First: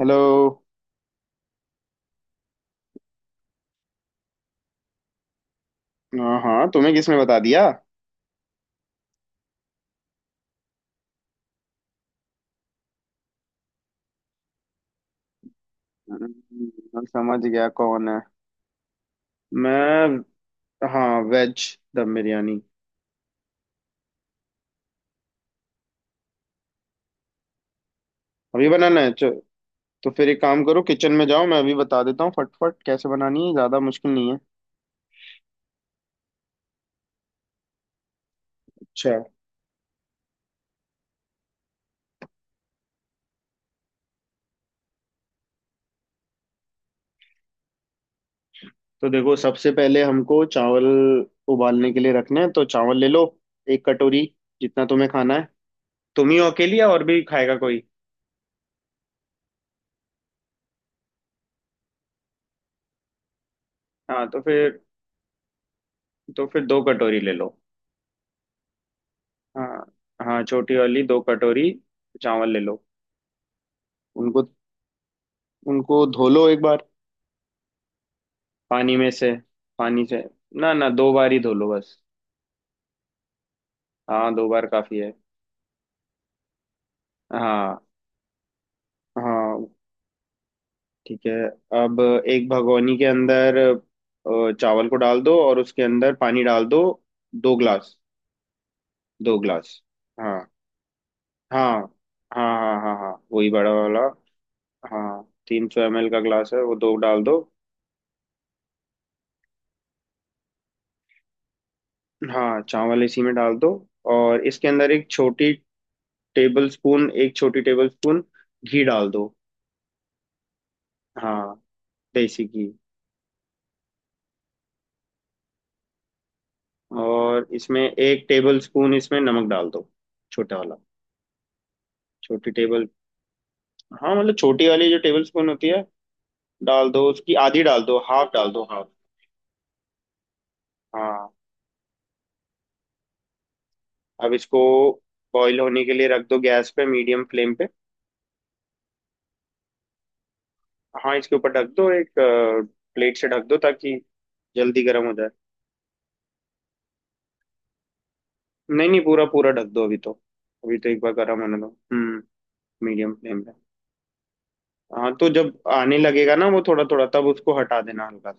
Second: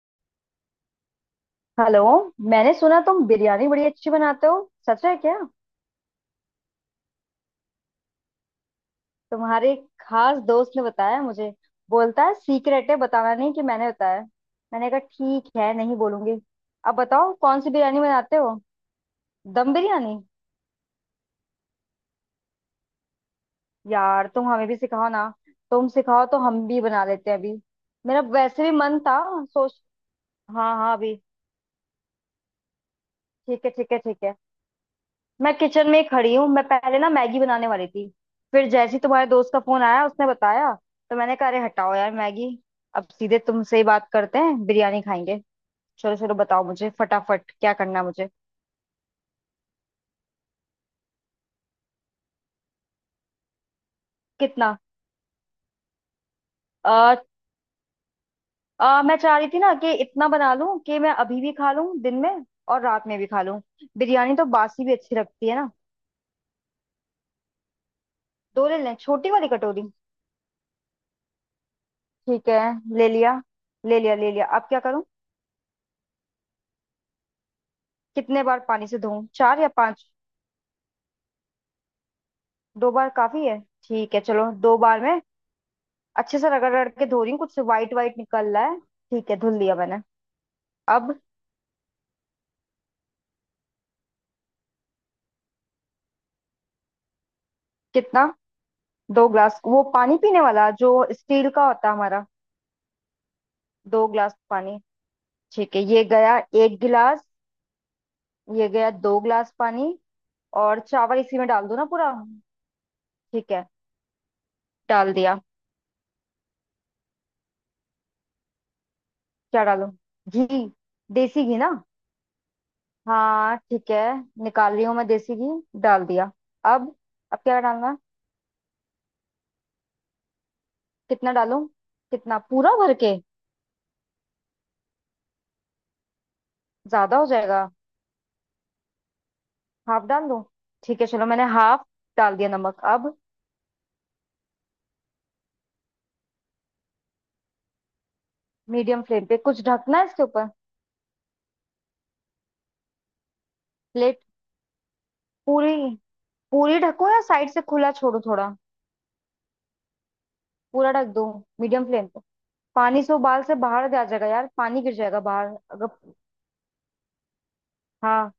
Hello. Hello. मैंने सुना तुम बिरयानी बड़ी अच्छी बनाते हो। सच है क्या। हाँ हाँ, तुम्हें किसने बता दिया? तुम्हारे एक खास दोस्त ने बताया मुझे। बोलता है सीक्रेट है बताना नहीं कि मैंने बताया। मैंने कहा ठीक है नहीं हम्म, बोलूंगी। अब मैं बताओ समझ कौन गया सी बिरयानी कौन है। बनाते हो। दम बिरयानी। मैं। हाँ, वेज दम बिरयानी। यार तुम हमें भी सिखाओ ना। तुम सिखाओ तो हम भी बना लेते हैं अभी। मेरा वैसे अभी भी मन बनाना है था। सोच। तो फिर एक काम हाँ करो, हाँ किचन अभी। में जाओ, मैं अभी बता देता हूँ फटफट कैसे बनानी है, ठीक है ज़्यादा ठीक है मुश्किल ठीक नहीं है। है। मैं किचन में ही खड़ी हूँ, मैं पहले ना मैगी बनाने वाली थी। फिर जैसे ही अच्छा। तुम्हारे दोस्त का फोन आया उसने बताया। तो मैंने कहा अरे हटाओ यार मैगी। अब सीधे तुमसे ही बात करते हैं, बिरयानी खाएंगे। चलो चलो बताओ मुझे फटाफट क्या करना है मुझे। तो देखो, सबसे पहले हमको चावल उबालने के लिए रखने हैं, तो चावल ले लो एक कटोरी। कितना। जितना तुम्हें खाना है। तुम ही हो अकेली या और आ, भी खाएगा कोई? आ, मैं चाह रही थी ना कि इतना बना लूं कि मैं अभी भी खा लूं दिन में और रात में भी खा लूं। हाँ। बिरयानी तो तो फिर बासी भी अच्छी लगती है ना। तो फिर 2 कटोरी ले लो। दो ले लें छोटी वाली हाँ। कटोरी। हाँ, छोटी वाली दो कटोरी। ठीक चावल ले है लो। ले लिया। ले लिया ले उनको लिया अब क्या करूं। उनको धो लो एक बार। कितने बार पानी पानी से में धोऊं, से चार या पानी पांच। से। ना ना, 2 बार ही धो लो बस। दो बार काफी है। ठीक है हाँ, दो चलो बार दो काफी बार है। में। अच्छे से रगड़ रगड़ के धो रही हूँ, कुछ हाँ वाइट वाइट निकल रहा है। ठीक है धुल हाँ, लिया मैंने। अब। ठीक है। अब एक भगोनी के अंदर चावल को डाल दो और उसके अंदर पानी डाल दो, 2 ग्लास। कितना। दो दो ग्लास, ग्लास। वो पानी हाँ पीने वाला जो स्टील का हाँ होता है हमारा। हाँ हाँ हाँ हाँ, वही बड़ा वाला। दो ग्लास पानी। हाँ, तीन ठीक सौ है एम ये एल का गया ग्लास है वो, एक दो डाल गिलास। दो। ये गया दो गिलास पानी। और चावल इसी में डाल दो ना पूरा। हाँ, चावल इसी में ठीक डाल है दो। और इसके अंदर एक डाल दिया। छोटी टेबल स्पून, एक छोटी टेबल स्पून घी डाल दो। क्या डालूं। घी। देसी हाँ, घी ना। देसी घी। हाँ ठीक है, निकाल रही हूँ मैं, देसी घी डाल दिया अब। अब और क्या इसमें डालना है? एक टेबल स्पून, इसमें नमक डाल दो, छोटा वाला। कितना डालूं। कितना, छोटी पूरा टेबल, भर के। हाँ मतलब छोटी वाली जो टेबल स्पून होती है, डाल दो ज्यादा हो उसकी आधी, जाएगा। डाल दो हाफ, डाल दो हाफ। हाफ डाल दूं। ठीक है चलो हाँ। मैंने हाफ डाल दिया नमक अब। अब इसको बॉईल होने के लिए रख दो गैस पे, मीडियम फ्लेम पे। मीडियम फ्लेम पे कुछ ढकना है इसके ऊपर। हाँ, इसके ऊपर ढक दो एक प्लेट से, ढक दो ताकि प्लेट। जल्दी गर्म हो जाए। पूरी। पूरी ढकूं या साइड से खुला छोड़ू थोड़ा। नहीं नहीं, पूरा पूरा ढक दो अभी तो। अभी तो पूरा एक ढक बार दूं। गर्म होने दो। मीडियम फ्लेम पे। हम्म। पानी मीडियम से फ्लेम उबाल पे। से बाहर आ जाएगा यार, पानी गिर हाँ, जाएगा तो बाहर जब अगर। आने लगेगा ना वो थोड़ा थोड़ा, तब उसको हटा देना हाँ हल्का।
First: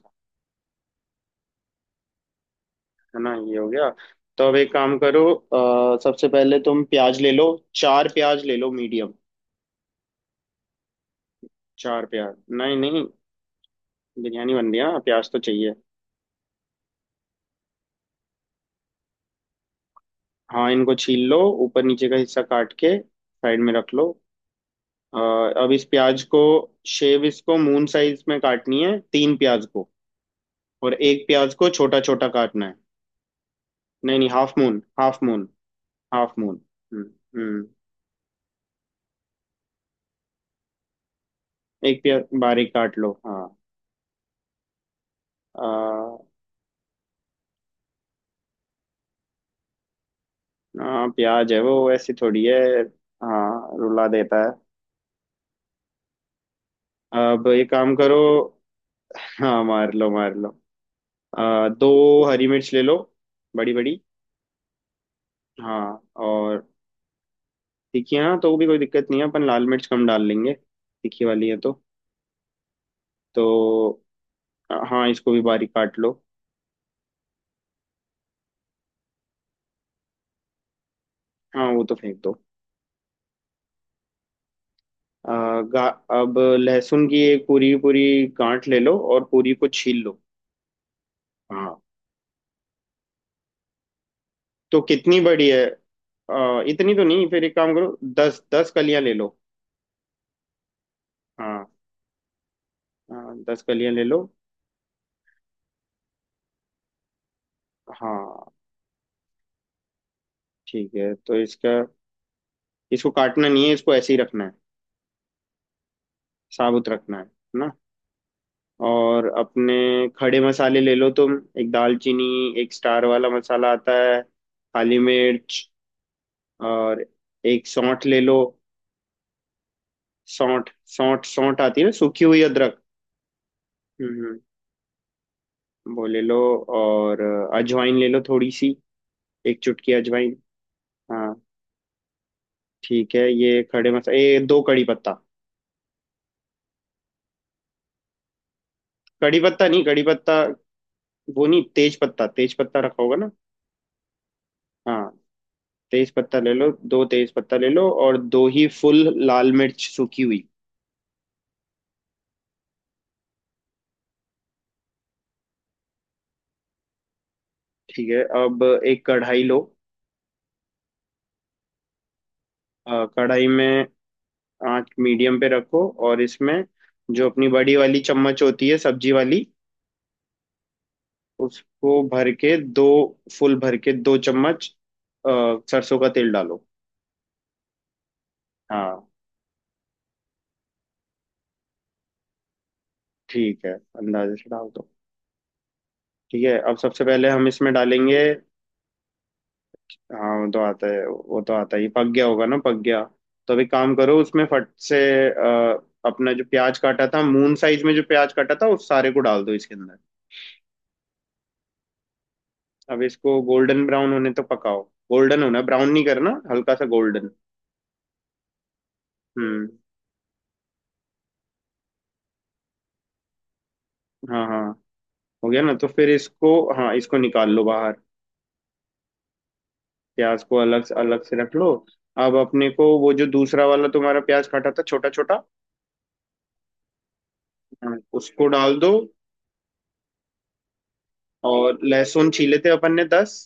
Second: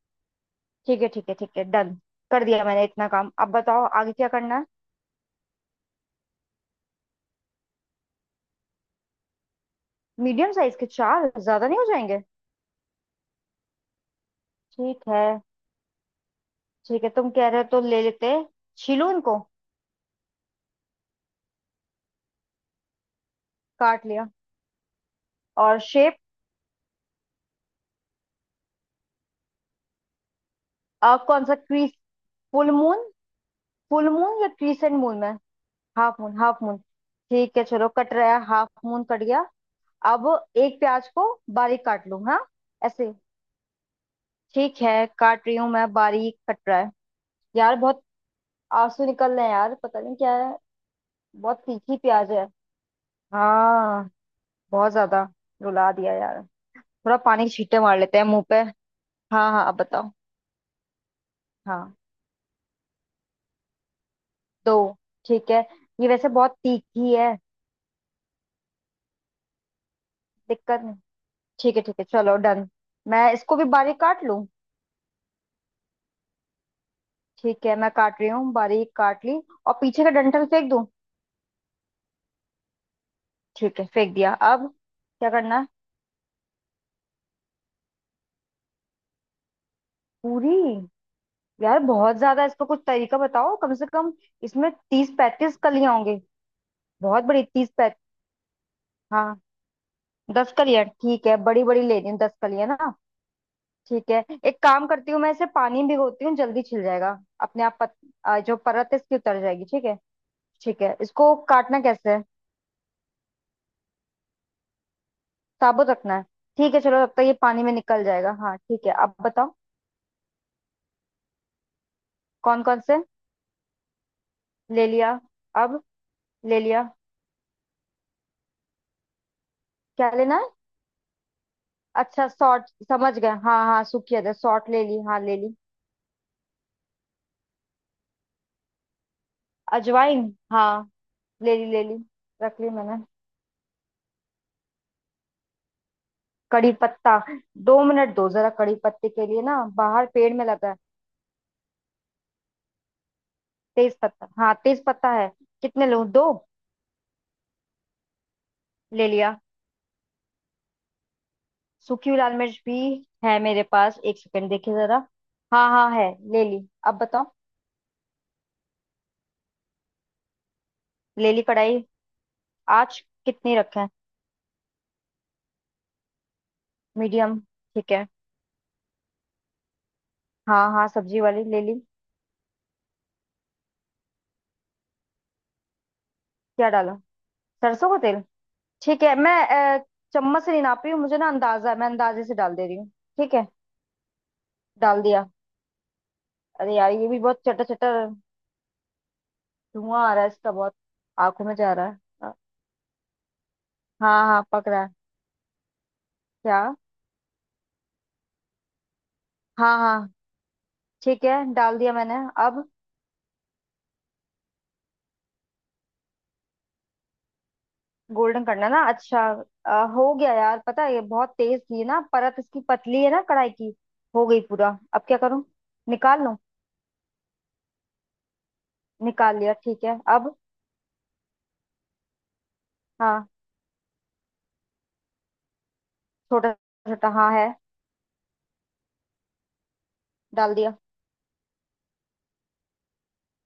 ठीक है ठीक है ठीक है डन। कर दिया मैंने इतना है काम, ना, अब ये हो बताओ गया। आगे क्या तो अब करना है। एक काम करो, सबसे पहले तुम प्याज ले लो, चार प्याज ले लो, मीडियम। मीडियम साइज के चार, ज्यादा नहीं हो चार जाएंगे। प्याज। नहीं नहीं, बिरयानी बन रही है ना, ठीक है प्याज तो चाहिए। ठीक है तुम कह रहे हो तो ले लेते हैं। छीलूं इनको। हाँ, इनको छील लो, ऊपर नीचे का हिस्सा काट के साइड में रख काट लो। लिया। अ, अब और इस शेप। प्याज को शेव, इसको मून साइज में काटनी है तीन प्याज को, और अब एक कौन प्याज सा को क्रीज। छोटा छोटा काटना फुल है। मून। फुल नहीं नहीं, मून या half moon crescent moon half में। Moon. Half moon half moon. Half moon. हम्म। ठीक है हम्म। चलो कट रहा है, हाफ मून कट गया। अब एक प्याज को बारीक एक काट लूं प्याज हाँ। बारीक काट ऐसे। लो। ठीक है काट रही हूँ मैं, हाँ। बारीक कट रहा है। यार बहुत आंसू निकल रहे हैं यार, पता नहीं क्या है। हाँ, प्याज है बहुत वो, तीखी ऐसी प्याज थोड़ी है। है। हाँ, रुला हाँ देता है। बहुत ज्यादा रुला दिया यार। थोड़ा पानी अब के ये छींटे काम मार लेते करो। हैं मुंह पे। हाँ हाँ, हाँ अब मार लो बताओ। मार लो। हाँ दो हरी मिर्च ले लो, बड़ी बड़ी। दो। ठीक है हाँ। ये वैसे बहुत और तीखी है। तीखी है ना तो भी, कोई दिक्कत नहीं है, अपन लाल मिर्च कम डाल लेंगे। दिक्कत नहीं। तीखी वाली है ठीक तो। है ठीक है चलो डन। मैं इसको भी बारीक तो काट लूं। हाँ, इसको भी बारीक काट लो। ठीक है मैं काट रही हूँ, बारीक काट ली। और पीछे का डंठल फेंक दूँ। हाँ, वो तो फेंक दो। ठीक है फेंक दिया अब क्या आ, करना है। गा, अब लहसुन की एक पूरी पूरी गांठ ले लो और पूरी को छील लो। पूरी। हाँ। यार बहुत ज्यादा है, इसका कुछ तरीका बताओ कम से कम। इसमें तो तीस कितनी बड़ी पैंतीस है? कलियां होंगी। इतनी तो बहुत नहीं, बड़ी फिर एक तीस काम पैंत करो, दस दस कलियां ले लो। हाँ। दस कलियां ठीक है, बड़ी हाँ। बड़ी ले रही हूँ दस कलियां ना। हाँ, दस कलियां ले ठीक लो। है एक काम करती हूँ, मैं इसे पानी में भिगोती हूँ जल्दी छिल जाएगा अपने आप। हाँ, जो परत है इसकी उतर जाएगी ठीक है। ठीक ठीक है है। तो इसको इसका, काटना कैसे है। इसको काटना नहीं है, इसको ऐसे ही रखना है। साबुत रखना है। ठीक है साबुत चलो, तब रखना है तक ये है पानी ना। में निकल जाएगा। हाँ ठीक है अब और बताओ। अपने खड़े मसाले ले लो तुम। एक दालचीनी, कौन एक कौन से। स्टार वाला मसाला आता है, ले काली लिया मिर्च। अब। ले लिया। और एक सौंठ ले लो। क्या लेना है। सौंठ। सौंठ, सौंठ आती है ना, सूखी अच्छा हुई सॉर्ट। अदरक। समझ गए हाँ हाँ, सूखी अदरक हम्म, सॉर्ट ले ली, हाँ ले ली। वो ले लो। और अजवाइन ले लो थोड़ी सी, एक चुटकी अजवाइन अजवाइन। हाँ। हाँ। ले ली ले ली, रख ली मैंने। ठीक है, ये खड़े मसाले। ये दो कड़ी पत्ता, कड़ी पत्ता। दो मिनट दो जरा, कड़ी पत्ते के कड़ी लिए ना पत्ता नहीं, कड़ी बाहर पेड़ पत्ता में लगा है। वो नहीं, तेज पत्ता, तेज पत्ता रखा होगा ना? तेज पत्ता, हाँ तेज पत्ता हाँ, है। कितने लूं, तेज दो। पत्ता ले लो, दो तेज पत्ता ले लो। और दो ही ले फुल लिया। लाल मिर्च सूखी हुई। सूखी हुई लाल मिर्च भी है मेरे पास, एक सेकंड देखिए जरा। हाँ हाँ है, ले ली अब बताओ। ठीक है, अब एक कढ़ाई लो। ले ली कढ़ाई। आज। कढ़ाई कितनी में रखें। आंच मीडियम पे रखो और इसमें जो मीडियम। अपनी बड़ी ठीक वाली है चम्मच होती है सब्जी वाली, हाँ हाँ, सब्जी वाली ले ली। उसको भर के दो, फुल भर के दो चम्मच अ, सरसों का तेल डालो। क्या डाला। सरसों का तेल। हाँ। ठीक है मैं अ, चम्मच से नहीं नाप रही हूँ, मुझे ना अंदाजा है, मैं अंदाजे से डाल दे रही हूँ। ठीक है ठीक है, अंदाजे से डाल दो। डाल दिया। ठीक है। अरे अब यार सबसे ये भी पहले बहुत हम चटर इसमें चटर, डालेंगे। धुआं आ रहा हाँ, है वो इसका तो बहुत। आता है, वो आंखों तो में जा आता रहा ही, है। पक गया अ, होगा ना, पक गया। तो अभी काम करो हाँ हाँ उसमें फट पक रहा है। से, अपना जो क्या प्याज काटा था मून साइज में, जो प्याज काटा था उस सारे को डाल दो इसके हाँ अंदर। हाँ ठीक है डाल दिया मैंने अब। अब इसको गोल्डन ब्राउन होने तक पकाओ। गोल्डन होना, ब्राउन नहीं करना, हल्का सा गोल्डन। गोल्डन करना है ना, अच्छा। हम्म। हो गया यार, पता है ये बहुत तेज थी ना, परत इसकी पतली है ना कढ़ाई की। हो गई हाँ हाँ, पूरा, अब क्या करूँ। हो गया ना तो फिर निकाल लूं। इसको, हाँ, इसको निकाल लो बाहर। निकाल लिया ठीक है अब। प्याज को अलग से, अलग से रख लो। अब अपने को वो जो हाँ दूसरा वाला तुम्हारा प्याज काटा था छोटा छोटा, छोटा छोटा, हाँ है। हाँ, उसको डाल दो। डाल दिया। और लहसुन छीले थे अपन ने दस,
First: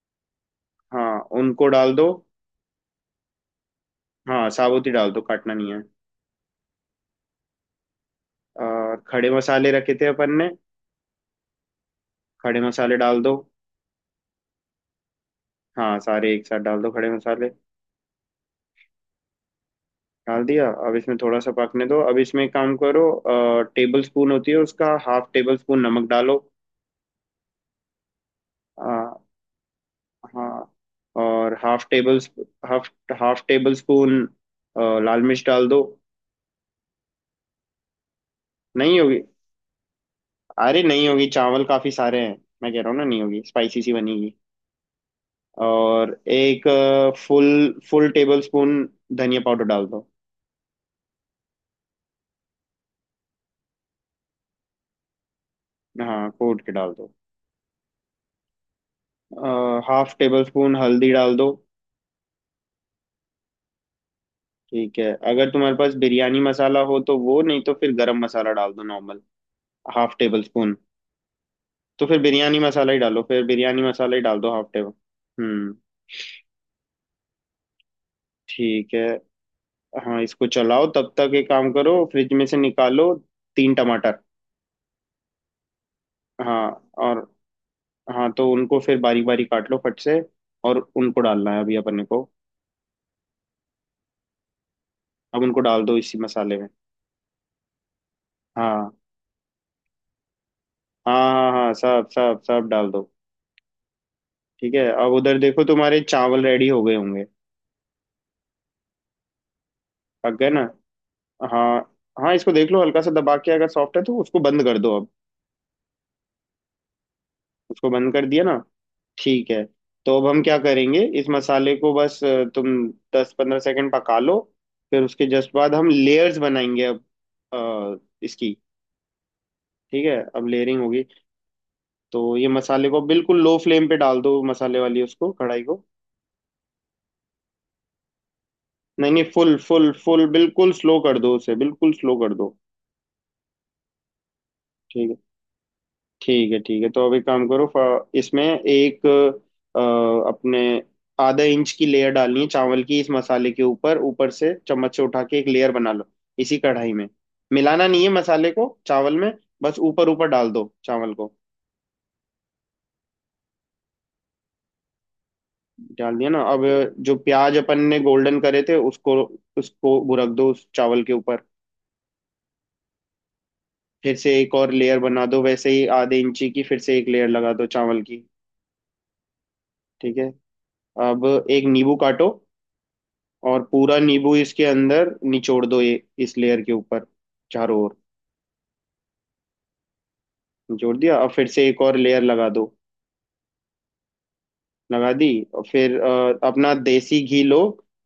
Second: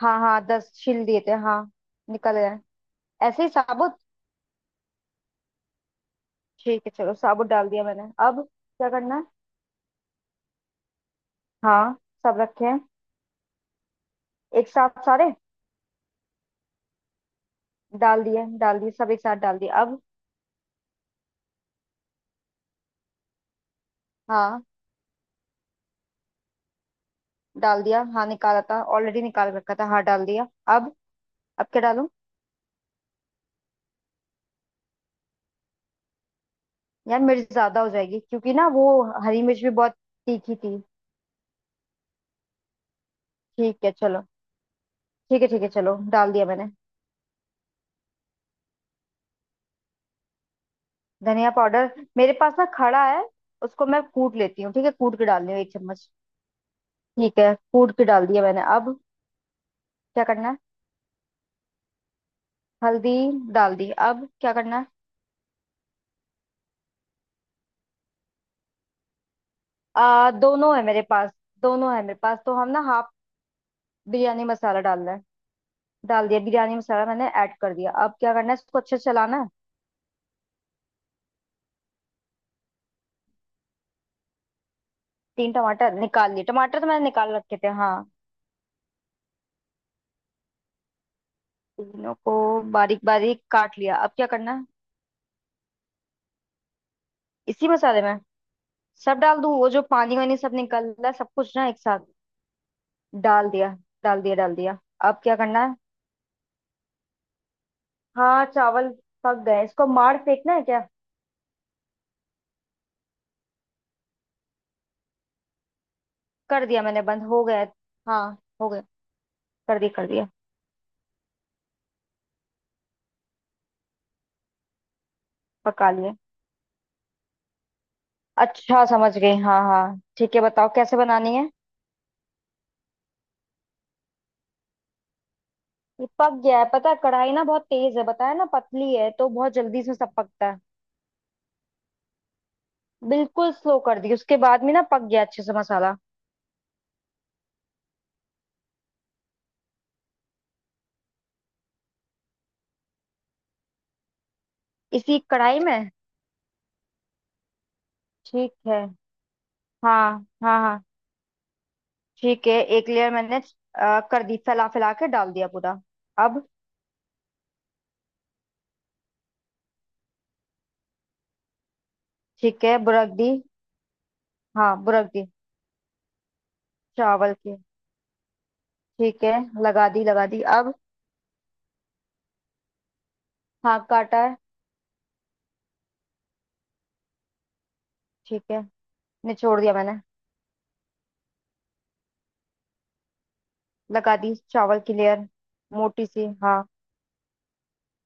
हाँ हाँ दस छील हाँ, दिए थे हाँ। उनको डाल दो। निकल गए, ऐसे ही साबुत। हाँ, साबुत ही डाल दो, काटना नहीं है। ठीक है चलो साबुत डाल दिया मैंने अब। क्या और करना है। खड़े मसाले रखे थे अपन ने, हाँ सब खड़े रखे हैं। मसाले डाल दो। एक साथ सारे। हाँ, सारे एक साथ डाल दो खड़े मसाले। डाल दिए डाल दिए, सब एक साथ डाल दिए अब। डाल दिया। अब इसमें थोड़ा सा पकने दो। अब इसमें एक काम करो, टेबल स्पून होती है हाँ उसका हाफ टेबल स्पून नमक डालो। डाल दिया, हाँ निकाला था आ, ऑलरेडी, निकाल रखा था हाँ डाल दिया। हाँ। अब। और अब क्या हाफ डालूं। Table, half half tablespoon लाल मिर्च डाल दो। यार मिर्च ज्यादा हो जाएगी क्योंकि ना वो नहीं होगी, हरी मिर्च भी बहुत तीखी थी। अरे नहीं होगी, चावल काफी सारे हैं। मैं कह रहा हूँ ना, नहीं होगी, स्पाइसी ठीक है सी चलो बनेगी। ठीक है चलो और डाल दिया एक मैंने। फुल, फुल टेबल स्पून धनिया पाउडर डाल दो। धनिया पाउडर मेरे पास ना खड़ा है, उसको मैं कूट लेती हूँ, ठीक है कूट के डाल रही हूँ एक चम्मच। हाँ, कूट के डाल दो। ठीक है कूट के डाल दिया मैंने, अब हाफ क्या टेबल करना है। स्पून हल्दी डाल दो। हल्दी डाल दी, अब क्या करना है। ठीक है, अगर तुम्हारे पास बिरयानी मसाला हो तो वो, नहीं तो फिर गरम मसाला डाल दो नॉर्मल, हाफ टेबल दोनों स्पून। है मेरे पास, दोनों है तो मेरे फिर पास तो बिरयानी हम ना मसाला ही हाफ। डालो, फिर बिरयानी मसाला ही डाल बिरयानी दो, हाफ मसाला टेबल। डालना है। हम्म। डाल दिया बिरयानी मसाला, मैंने ऐड कर दिया, अब क्या करना है, इसको ठीक अच्छे से है। चलाना है। हाँ, इसको चलाओ, तब तक एक काम करो, फ्रिज में से निकालो तीन टमाटर। तीन टमाटर निकाल लिए, हाँ। टमाटर तो मैंने और, निकाल रखे थे हाँ। हाँ, तो उनको फिर बारीक बारीक काट लो फट से। और उनको डालना है अभी अपन तीनों को। को बारीक बारीक काट लिया, अब क्या करना है। अब उनको डाल दो इसी मसाले में। इसी मसाले में हाँ सब डाल दूं, वो जो पानी वानी सब निकल रहा है हाँ सब हाँ कुछ हाँ ना हाँ, एक साथ। सब सब सब डाल दो। डाल दिया डाल दिया डाल ठीक दिया। है। अब अब क्या उधर देखो, करना है। तुम्हारे चावल रेडी हो गए होंगे। हाँ चावल पक गए, इसको मार पक गए फेंकना ना? है क्या। हाँ हाँ, इसको देख लो, हल्का सा दबा के अगर सॉफ्ट है तो उसको बंद कर दो अब। कर दिया मैंने बंद हो गया। उसको बंद हाँ कर दिया ना? हो गया। ठीक है। कर दिया कर तो अब दिया। हम क्या करेंगे, इस मसाले को बस, तुम 10-15 सेकंड पका लो, फिर उसके जस्ट बाद हम पका लिए। लेयर्स बनाएंगे। अब अ, इसकी अच्छा समझ गई, हाँ हाँ ठीक है, ठीक है अब बताओ लेयरिंग कैसे होगी। बनानी है। तो ये मसाले को बिल्कुल लो फ्लेम पे डाल दो, मसाले वाली उसको, कढ़ाई को। ये पक गया है, पता है कढ़ाई ना बहुत तेज है, बताया ना पतली है नहीं नहीं, तो बहुत फुल जल्दी फुल से सब फुल पकता है। बिल्कुल स्लो कर दो उसे, बिल्कुल स्लो कर दो। बिल्कुल स्लो कर दी, उसके बाद में ना पक ठीक है गया अच्छे से मसाला। ठीक है ठीक है। तो अभी काम करो, इसमें एक, अ, अपने आधा इंच की लेयर डालनी है चावल की, इस मसाले के ऊपर, ऊपर से चम्मच से इसी उठा के एक कढ़ाई लेयर में बना लो। इसी कढ़ाई में। मिलाना नहीं है मसाले ठीक को है। चावल में, बस ऊपर हाँ ऊपर डाल हाँ दो हाँ। चावल को। ठीक है एक लेयर मैंने कर दी, फैला फैला के डाल दिया पूरा डाल दिया ना? अब। अब जो प्याज अपन ने गोल्डन करे थे उसको, उसको बुरक दो उस चावल के ऊपर। ठीक है बुरक दी। फिर से एक और हाँ लेयर बुरक बना दी दो वैसे ही, आधे इंची की, फिर से एक लेयर चावल लगा की, दो चावल की। ठीक है ठीक है, लगा दी अब। अब एक नींबू काटो और हाँ पूरा काटा। नींबू इसके अंदर निचोड़ दो, ये इस लेयर के ऊपर चारों ओर। ठीक है निचोड़ दिया मैंने। निचोड़ दिया, अब फिर से एक और लेयर लगा दो। लगा दी चावल की लगा लेयर। दी। और फिर मोटी सी हाँ। अपना देसी घी लो।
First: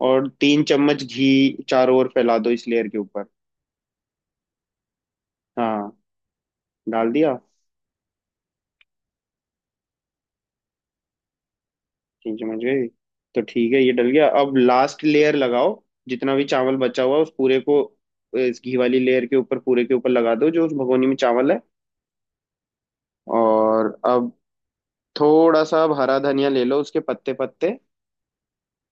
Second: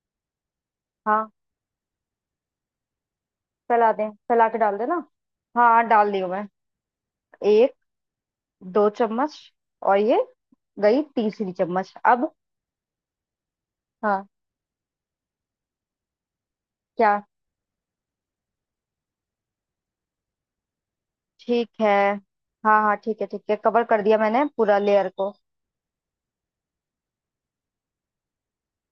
और 3 चम्मच हाँ घी चारों ओर फैला दो इस लेयर के ऊपर। फैला दें, फैला के डाल देना। हाँ हाँ, डाल दी मैं डाल दिया। एक, दो चम्मच, और ये गई तीसरी चम्मच अब। तीन चम्मच घी, तो ठीक है, ये डल हाँ गया। अब लास्ट लेयर लगाओ, जितना भी चावल बचा हुआ क्या है, उस पूरे को इस घी वाली लेयर के ऊपर, पूरे के ऊपर लगा दो जो उस भगोनी में चावल है। ठीक है, हाँ हाँ ठीक है कवर और कर दिया अब मैंने पूरा लेयर को। थोड़ा सा आप हरा धनिया ले लो, उसके पत्ते पत्ते।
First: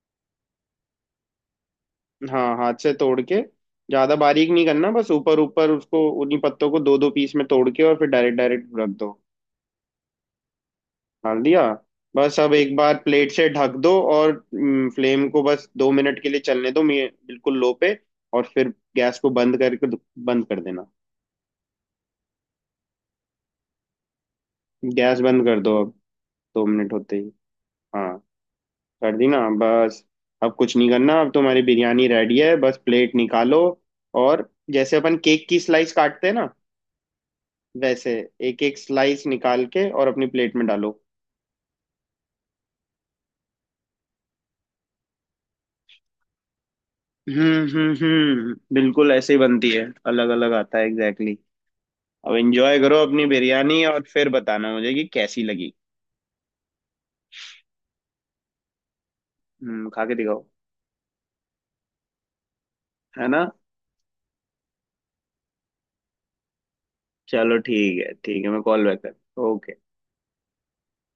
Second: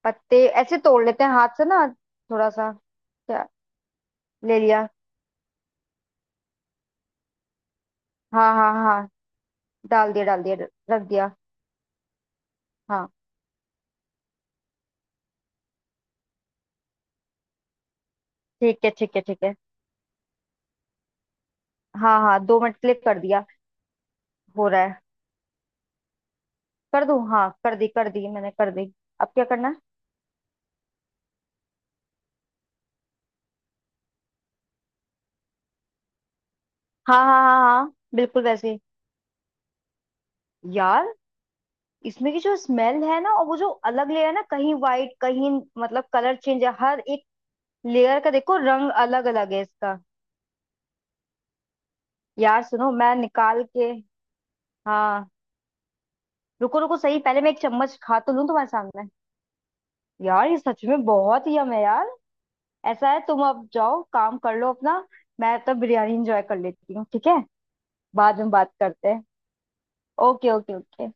पत्ते ऐसे तोड़ लेते हैं हाथ से ना, थोड़ा हाँ, सा। हाथ से तोड़ के, क्या। ज्यादा बारीक ले नहीं लिया, करना, बस ऊपर ऊपर उसको, उन्हीं पत्तों को दो दो पीस में तोड़ के, और फिर डायरेक्ट हाँ डायरेक्ट हाँ रख हाँ दो। डाल दिया रख दिया। डाल दिया। बस अब एक बार हाँ प्लेट से ढक दो और फ्लेम को बस 2 मिनट के लिए चलने दो, बिल्कुल लो पे। और फिर ठीक है ठीक गैस है को ठीक है। बंद करके, बंद कर देना। हाँ हाँ दो मिनट क्लिक कर दिया, हो रहा है। गैस बंद कर दो अब, दो मिनट कर होते दूं, ही। हाँ कर हाँ, दी मैंने कर दी। कर दी अब ना, क्या करना है। बस। अब कुछ नहीं करना, अब तुम्हारी बिरयानी रेडी है, बस प्लेट निकालो। और जैसे अपन केक की स्लाइस काटते हैं ना हाँ हाँ हाँ हाँ वैसे, बिल्कुल एक वैसे एक ही। स्लाइस निकाल के और अपनी प्लेट में डालो। यार इसमें की जो स्मेल है ना, और वो जो अलग लेयर है ना, कहीं वाइट कहीं, मतलब कलर चेंज है हर एक हम्म हम्म लेयर का, हम्म देखो रंग बिल्कुल अलग ऐसे ही अलग है बनती है, इसका। अलग अलग आता है, एग्जैक्टली exactly। अब यार एंजॉय सुनो करो मैं अपनी निकाल बिरयानी के। और फिर बताना मुझे कि हाँ कैसी लगी। रुको रुको, सही पहले मैं एक चम्मच खा तो लूं तुम्हारे सामने। हम्म, खा के दिखाओ। यार ये सच में बहुत ही यम है यार। ऐसा है है तुम ना? अब जाओ काम कर लो अपना, मैं तब बिरयानी एंजॉय कर लेती हूँ ठीक है। चलो ठीक है बाद ठीक है, में मैं बात कॉल बैक करते कर। हैं। ओके। Okay okay okay.